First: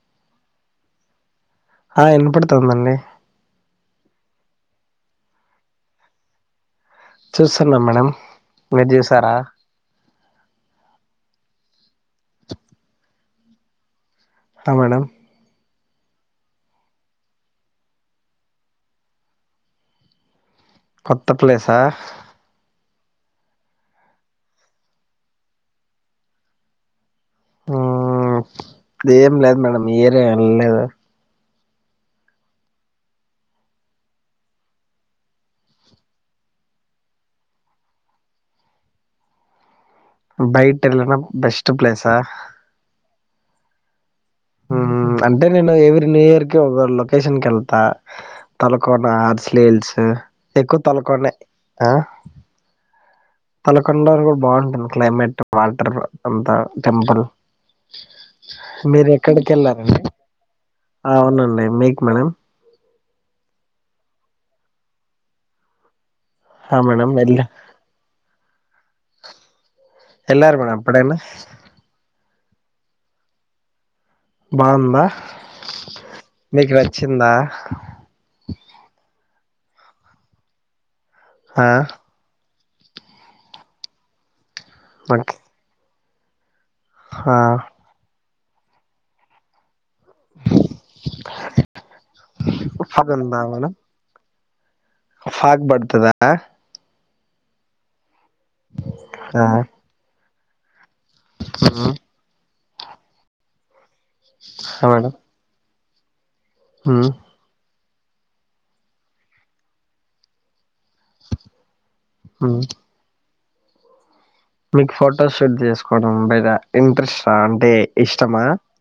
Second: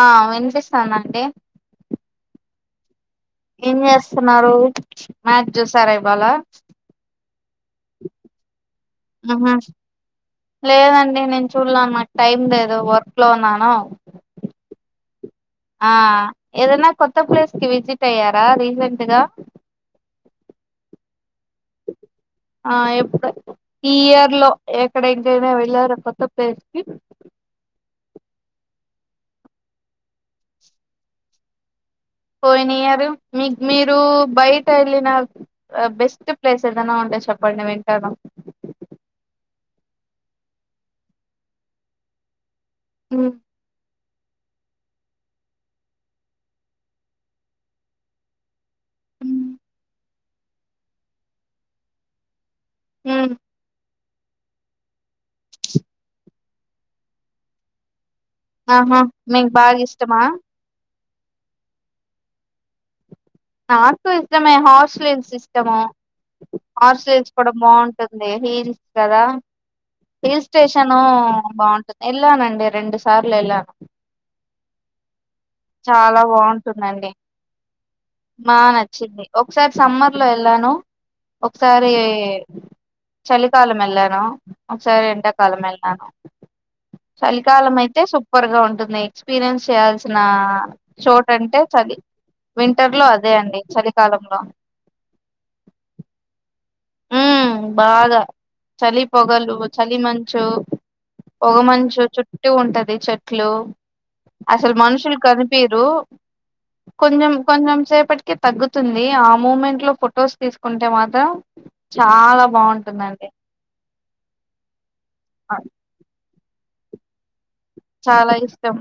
ఆ వినిపిస్తాన అండి ఆ ఎనపడుతుందండి ఏం చేస్తున్నారు మ్యాచ్ చూసారా ఇవ్వాలా చూసాన్నా మేడం మీరు చూసారా ఆ లేదండి నేను చూడలేను మాకు టైమ్ లేదు వర్క్ లో ఉన్నాను ఆ మేడం ఆ ఏదన్నా కొత్త ప్లేస్ కి విజిట్ అయ్యారా రీసెంట్గా తప్లేసా ఈ ఇయర్ లో ఎక్కడ ఇంకైనా వెళ్ళారో కొత్త ప్లేస్ కి ఇదం లేదు మేడం ఏర వెలేదు పోయినయర్ మీ మీరు బయట వెళ్ళిన బెస్ట్ ప్లేస్ ఏదనా ఉంటే చెప్పండి వింటను బైట ఎలనా బస్ట్ ప్లేసా ఉమ్ అంటే నేను ఎవీ న్యూ ఇయర్ కి ఒకరు లొకేషన్ క వెళ్తా తలకోన్న హార్స్లైహిల్స్ ఎక్కువ తకోనే ఆ హ కండర కూడా బాగుంటుంది క్లైమేట్ వాటర్ అంతా టెంపుల్ ఆహా మీరు ఎక్కడికి మీకు బాగా వెళ్ళారండి ఇష్టమా ఆ అవునండి మీకు మేడం నాకు ఇష్టమే హార్సీహిల్స్ ఇష్టము ఆ మేడం హోర్షిల్స్ వెళ్ళ కూడా బాగుంటుంది హి కదా హిల్ వెళ్ళారు మేడం స్టేషను ఎప్పుడైనా బాగుంటుంది ఎలనండి రెడు సార్లు ఎలానూ బాగుందా చాలా మీకు బాగుంటుందండి నచ్చిందా బా నచ్చింది ఒకసారి సమ్మర్ లో వెళ్ళాను ఆ ఒకసారి చలికాలం వేళను ఒక సారి ఓకే ఎండాకాలం వెళ్ళను ఆ చలికాలం అయితే సు సూపర్ గా ఉంటుంది ఎక్స్పీరియన్స్ చేయాల్సింది నా చోటు అంటే చలి వింటర్ లో అదే అండి చలికాలంలో ఫాక్ బడతదా మ్మ్ బాగా చలి ఆ పోగలు చలి మంచి చూ పొగ మ్మ్ మంచు చటు ఉంటది చెట్లు అసలు ఆ మేడం మనుషులు కనిపి రు మ్మ్ కొంచెం కొంచెం సే ఇప్పటికే తగ్గుతుంది ఆ మూమెంట్ లో ఫొటోస్ తీసుకుంటే మాత్రం చాలా బాగుంటుందండి మీ ఫ ఆ, ఫోటోషూట్ చేసుకోవడం బే ఇంద్రశాంత చాలా ఇష్టం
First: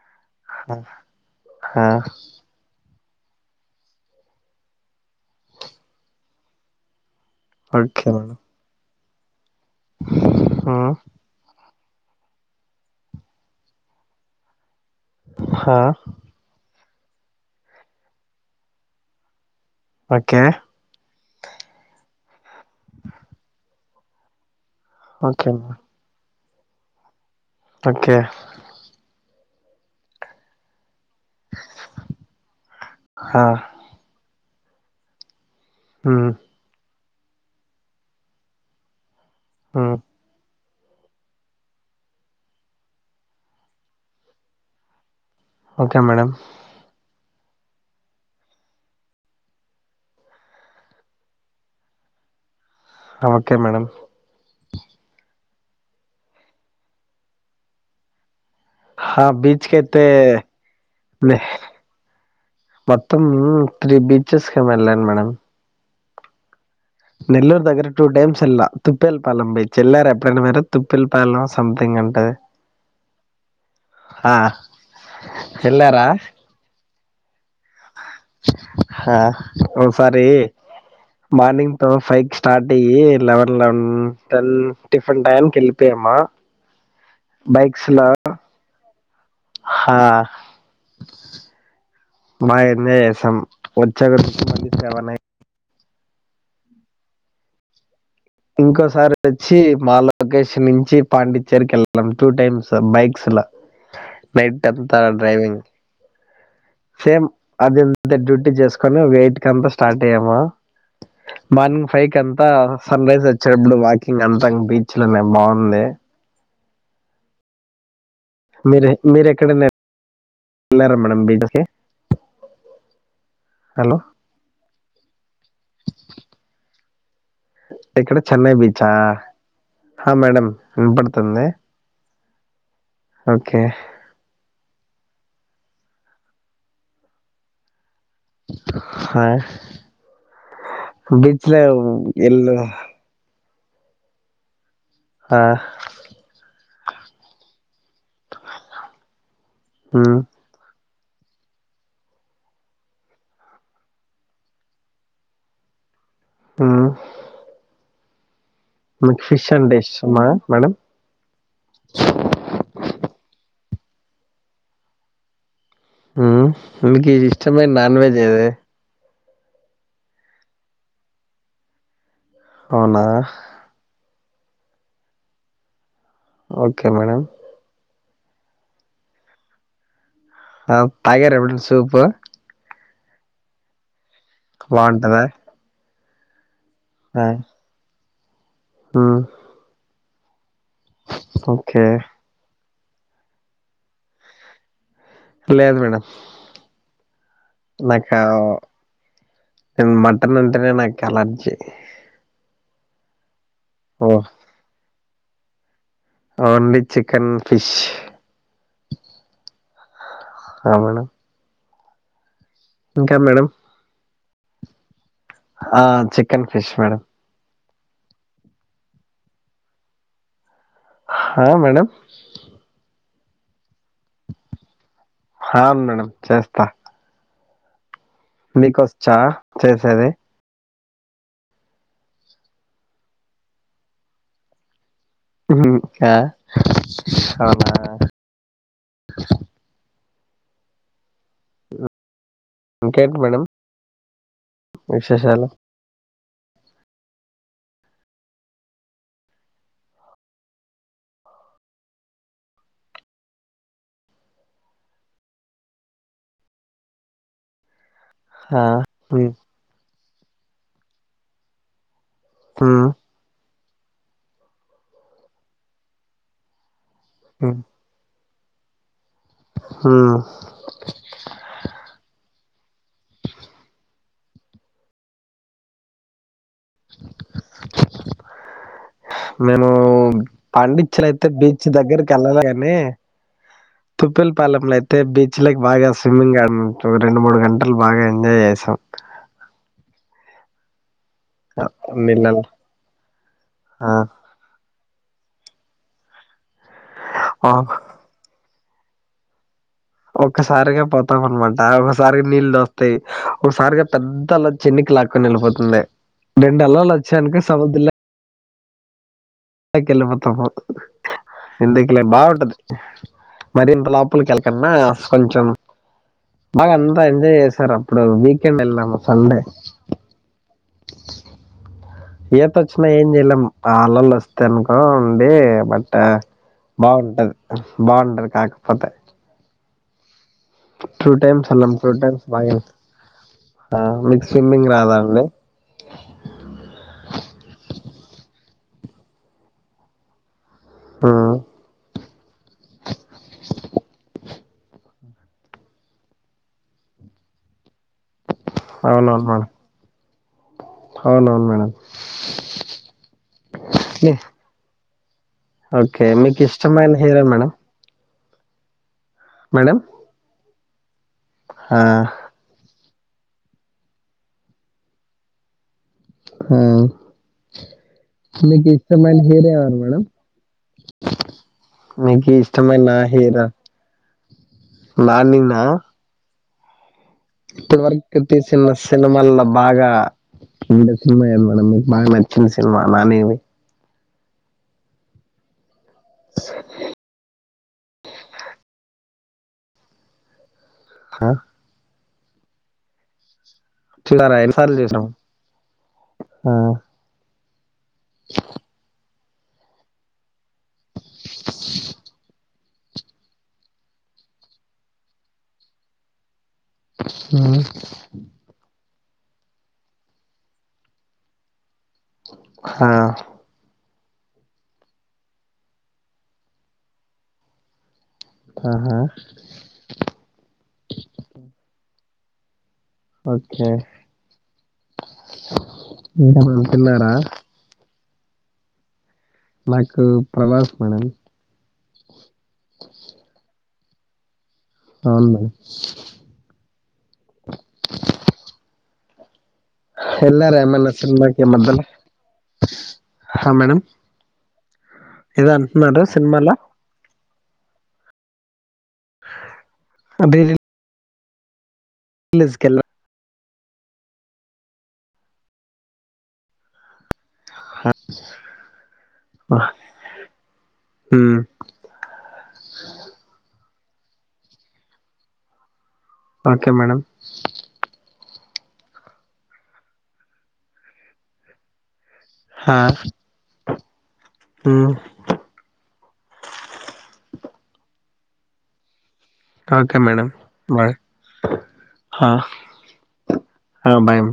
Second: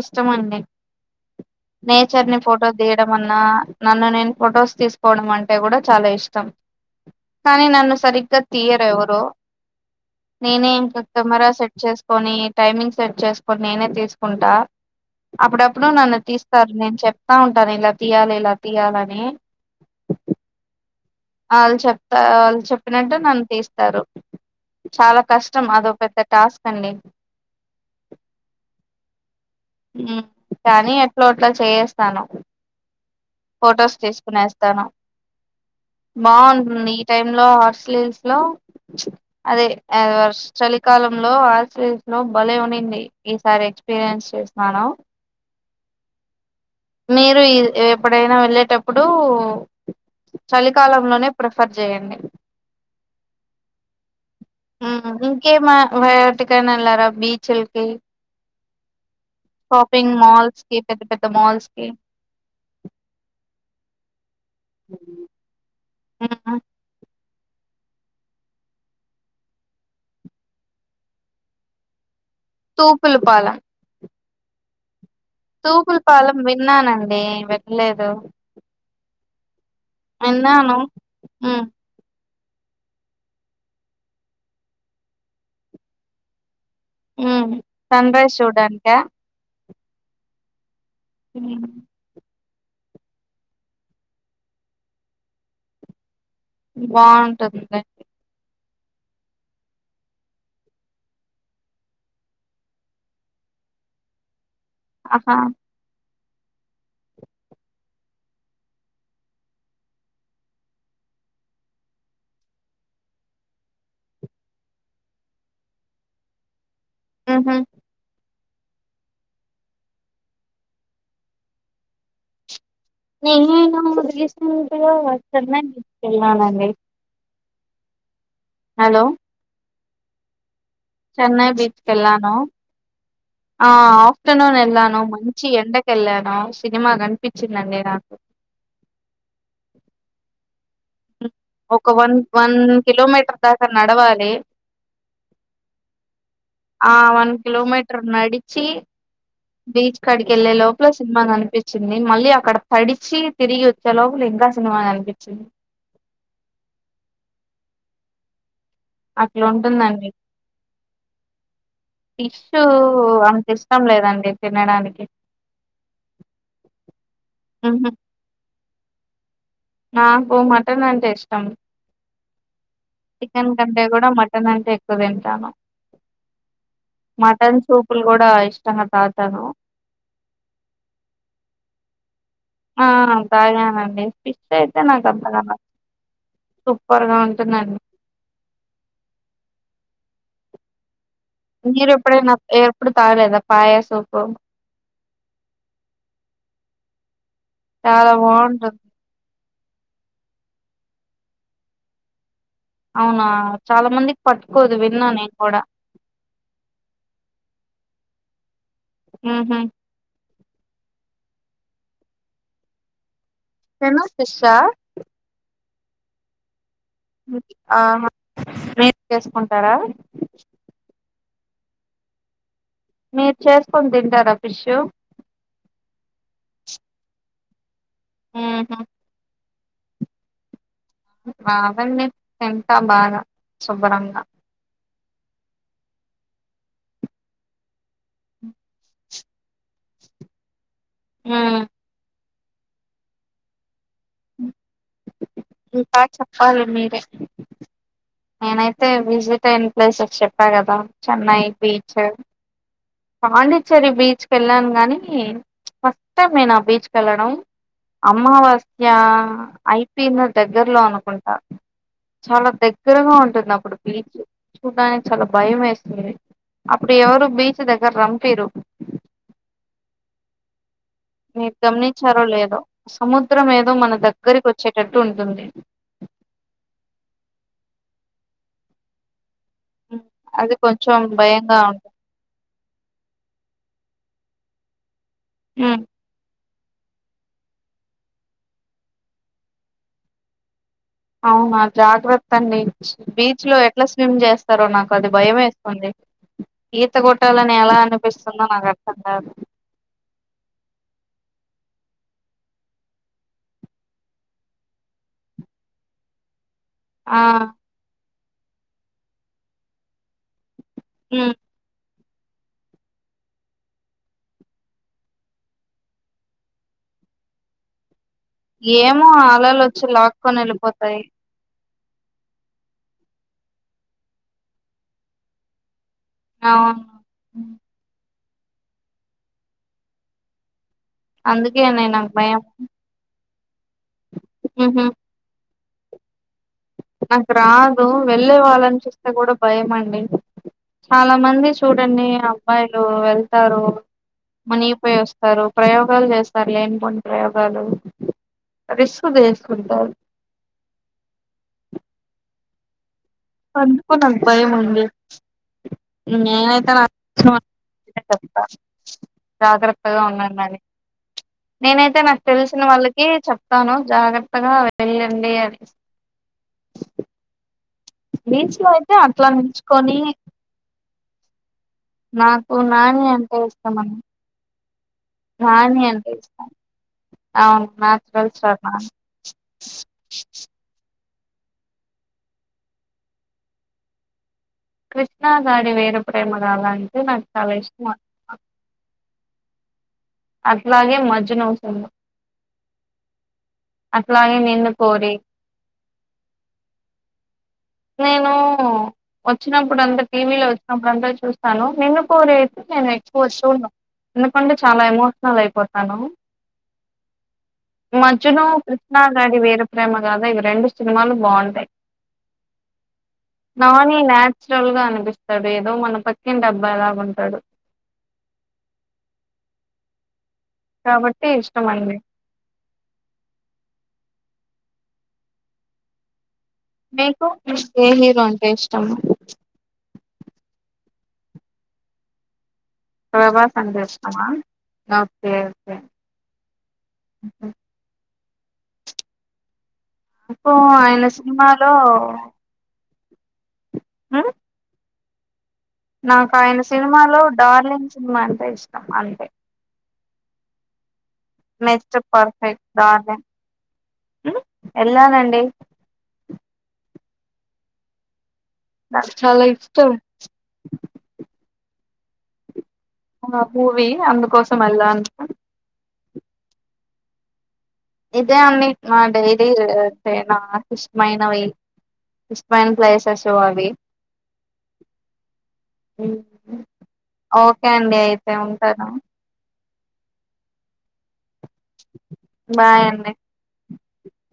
ఇష్టమ అండి ఆ నేచర్ ని ఫోటో తీ మన్నా నన్ను నేను ఫొటోస్ తీసుకోవడం అంటే కూడా చాలా ఇష్టం కానీ నన్ను ఓకే మేడం సరిగ్గా తీయరవ ఓ మ్మ్ న నరా స చేసుకొని టైమింగ్ సట్ చే కొన్ని నేనే తీసుకుంటా ఆ అప్పుడప్పుడు నన్ను తీస్తారు నేను చెప్తా ఉంటాను ఇలా తీయాలి ఇలా తీయాలని ఓకే వాళ్ళు చెప్తా వాళ్ళు చెప్పినట్టు నన్ను తీస్తారు చాలా ఓకే కష్టం మేడం అదో పెద్ద టాస్క్ సండే ఓకే కానీ ఎట్లా అట్లా చేయస్తాను ఆ ఫొటోస్ తీసుకునేస్ తన మ్మ్ బా [unintelligible] టైమ్ లో హార్స్లీ హిల్స్ లో అదే మ్మ్ చలికాలంలో హార్స్ హిల్స్ లో బలే ఉనింది ఈసారి ఎక్స్పీరియన్స్ చేస్తున్నాను ఓకే మేడం మీరు ఎప్పుడైనా వెళ్ళేటప్పుడు చలికాలంలోనే ప్రిఫర్ చేయండి ఓకే మేడం ఇంకేమీ వాటికైనా వెళ్ళారా బీచ్లకి ఆ బీచ్కైతే షాపింగ్ మాల్స్ కి పెద్ద పెద్ద మాల్స్ కి మత్తం త్రిబి వచ్చేస్క వెళ్లను మేడం ఆ నెల్లూరు దగ్గర two times Ella తుప్పల్ Palem by చెల్లారు ఎప్పుడైనా వేరు తుప్పల్ పాలెం సోమ్ థింగ్ ఉంటది కూకులు పాల ఆ తూపుల్ వెళ్ళారా పాలం విన్నానండి నే పెట్టలేదు ఆ ఓ సారీ హ్మ్. మార్నింగ్ తో ఫైవ్ స్టార్ట్ అయ్యి లెవెన్ లెవెన్ టెన్ టిఫిన్ టైయానికి వెళ్ళిపోయామా హు బైక్స్ లో సన్ రైస్ చూడడానికా హా హు మా ఎంజాయ్ చేశాం ఇక సెవెన్ సెవెన్ నైన్ బాగుంటందండి ఇంకోసారి వచ్చి మా లొకేషన్ నుంచి పాండిచ్చేరికి వెళ్ళాం టూ టైమ్స్ బైక్స్ లో నైట్ పెద్ద ఆహా డ్రైవింగ్ సేమ్ అదింత డ్యూటీ చేసుకొని వెయిట్ కంతా స్టార్ట్ అయ్యామా మార్నింగ్ ఫైవ్ కి అంతా సన్ రైజర్ వచ్చేటప్పుడు వాకింగ్ అంతాంగా బీచ్ లోనే బాగుంది ఆహా మీరే మీరు ఎక్కడైనా వెళ్ళారా మేడం బయటకి నేను రీసెంట్ గా చెన్నై బీచ్ కు వెళ్ళానండి ఎక్కడ చెన్నై బీచ్ ఆ హలో హ మేడమ్ చెన్నై బీచ్ కు వెళ్ళాను ఓకే ఆ ఆఫ్టర్నూన్ వెళ్ళాను మళ్లీ చి ఎండ కెళ్ళాను సినిమా కనిపించిందండి నాకు ఆ బీచ్ లో ఒక వన్ వన్ ఎల్లు కిలోమీటర్ అందాక నడవాలి ఆ ఆ వన్ కిలోమీటర్ నడిచి బీచ్ ఉమ్, కాడికి వెళ్ళే లోపు ఇప్పుడె సినిమా కనిపించింది మళ్ళీ అక్కడ తడిచి తిరిగి వచ్చేలోపల ఇంకా సినిమా కనిపించింది హు అట్లుంటుందండి ఇష్టమా మేడం ఫిష్ ఉ అంత ఇ ఇష్టం లేదండి తినడానికి ఉ మీకి ఇష్టమైన ఉహు నాన్వెజ్ ఏది నాకు మటన్ అంటే ఇష్టం అవునా చికెన్ కంటే కూడా మట్ మటన్ అంటే ఎక్కువ తింటాను ఓకే మేడం ఇప్పుడు కూడా ఇష్టంగా తాగుతాను ఆ తాగార ఎప్పుడన్న సూపు ఆ తాగినానండి ఫిక్స్ అయితే నాకు బాగుంటుందా అంతగన సూపర్గా ఉంటుందండి హ్మ్ మీరు ఎప్పుడైన ఎ ఎప్పుడు తాగలేద పాయ సూప్ లేదు మేడం చాలా బాగుంటుంది నేన్ మటన్ అంటనె నాకు అలర్జి అవునా చాల మందికి పట్కోదు తిన్నా నేను కూడ ఓన్లీ చికెన్ ఫిష్ హ్మ్ హు హ మేడం ఇంక మేడం చికెను ఫిష్ ఆ ఆ చికెన్ ఫిష్ మేడం ఆహా మీరు చేసుకుంటారా హా మేడం మీరు చేసుకొని తింటారా ఫిషు హ మేడం చేస్తా మీకు ఉహు వచ్చా సరే సరే రావండి తింటా బాగా శుభ్రంగా అవునా హ్మ్ ఇంకేంటి మేడం అ విశేషాలు చెప్పాలి మీరే నేనైతే విజిట్ అయిన ప్లేసెస్ చెప్పాను కదా చెన్నై బీచ్ పాండిచ్చేరి బీచ్ వెళ్ళాను కానీ ఫస్ట్ టైం నేను ఆ బీచ్కి వెళ్ళడం ఆ, అమావాస్య ఉమ్, ఐ పిన్న దగ్గర్లో అనుకుంటా చాలా దే ఉమ్, ఉంటుంది అప్పుడు బీచ్ చూడడానికి చాలా భయం వేస్తుంది ఇప్పుడు ఎవరు బీచ్ దగ్గర రాంపిరు హ్మ్మ్ మీరు గమనించారో లేదో సముద్రం ఏదో మన దగ్గరికి వచ్చేటట్టు ఉంటుంది నేను హ్మ్. అది కొంచెం పండితులయితే భయంగా బీచ్ ఉంటుంది. దగ్గరికి వెళ్ళాల మే తుప్పల్ పాలంలే తె బీచ్ లోకి హ్మ్ బాగాస్ స్విమింగ్ గార్డన్ రెండు మూడు గంటలు బాగా ఎంజాయ్ చేసాం అవునా ఆ, జాగ్రత్త నీళ్ళలో అండి బీచ్ లో ఎట్లా ఆ, స్విమ్ చేస్తారో నాకు కొద్ది భయంమేస్తుంది ఈత ఆ, కొట్టాలని ఎలా అనిపిస్తుందో నాకు [unintelligible] ఒక్కసారిగా పోతాం అనమాట ఒకసారిగా నీళ్ళు దోస్తాయి ఒకసారిగా పెద్దల చెన్నికి లాక్కొని వెళ్ళిపోతుంది. రెండు అలలు ఆ వచ్చాయనుకో సవదల్ పైకి ఎల్లిపోతాం ఉమ్ అలే బాగుంటది మరింత లోపలకి వెళ్ళకన్నా కొంచెం బాగా అంతా ఎంజాయ్ చేశారు. వీకెండ్ వెళ్ళాము ఏమో సండే అలలు వచ్చి లాక్కకొని వెళ్ళిపోతాయి ఈత వచ్చినా ఏం చెయలేం అలలు వస్తాయి అనుకో ఉండి ఆ అవును బాగుంటది హ్మ్. బాగుంటారు కాక పోతే టూ టైమ్స్ ఎల్లినం అందుకేనే టూ నాకు టైమ్స్ భయం. బాగా ఆ మీకు స్విమ్మింగ్ ఉహు రాదా అండి నీళ్ళు చూస్తే కూడా భయం అండి చాలా ఉమ్, మంది చూడండి అబ్మాాయిలు వెళ్తారు మునిగిపోయి వస్తారు ప్రయోగాలు చేస్తారు లేనిపోని ప్రయోగాలు రిస్క్ అవునవును మేడం చేసుకుంటారు అవునవును మ్యామ్ అందుకే నాకు భయం అండి ఓకే మీకు ఇష్టమైన హీరో తెలిసిన మేడం [unintelligible] మేడం జాగ్రత్తగా ఉండండి మరి ఆ, నేనైతే నాకు తెలిసిన వాళ్ళకి ఏ చెప్తాను జాగ్రత్తగా వెళ్ళండి అనేసి హ బీచ్ మీకు లో అయితే ఇష్టమైన అట్లా హీరో ఎవరు నిల్చుకొని మేడమ్ నాకు నాని అంటే ఇష్టమని నాని నా అవును ఇప్పటి వరకు నాచురల్ స్టార్ తీసిన నాని సినిమాల్లో బాగా సినిమా యందుంది మేడం మీకు బాగా నచ్చిన సినిమా నాని వీ కృష్ణా గాడి వీర ప్రేమగాధ అంటే నాక్ చాలా ఇస్టమ్ అే అలాగే ఆ మజ్ను సినిమా చూసారా అట్లాగే ఎన్ని నిన్ను సార్లు చూసినావ్ కోరి నేను వచ్చినప్పుడు అంత టీవీలో [unintelligible] చూస్తాను నిన్ను కోరి నేను ఎక్స్పొజ్ చూడ్ను ఎందుకంటే చాలా ఎమోషనల్ అయిపోతాను ఆ కృష్ణగాడి వీరప్రేమగధ ఇవి రెండు సినిమాలు బాగుంటాయి హా నాని నాచురల్ గా అనిపిస్తాడు ఏదో మన పక్కింటి అబ్బాయి లాగా ఉంటాడు ఆహా కాబట్టి ఇష్టమండి ఓకే [unintelligible] మీకు మీ కేం [unintelligible] అంటే ఇష్టం నాకు ప్రభాస్ మేడం ఆ హా [unintelligible] ఆ అవును ఓకే మేడం ఓకే అప్పు వెళ్ళారా ఏమన్నా ఆయన సినిమలో హా మేడమ్ ఆ సినిమాలో నాకాయన సినిమాలో డార్లింగ్ సినిమా అంటే ఇష్టం అంతె అదే మె స్టర్ పర్ఫెక్ట్ డార్లింగ్ హ్మ్ ఎల్లానండి హార్స్ నాక్ చాలా ఇష్టం ఆ మూవి అందుకోసం వెల్లా ఓకే మేడం ఇదే అండి మా డైరీ నాకు ఇష్టమైనవి ఇష్టమైన్ ప్లేసెస్ అవి హ్మ్ ఓకే అండి అయితే ఉంటానూ ఓకే మేడం బాయ్ హా బాయ్ అండి అ భయం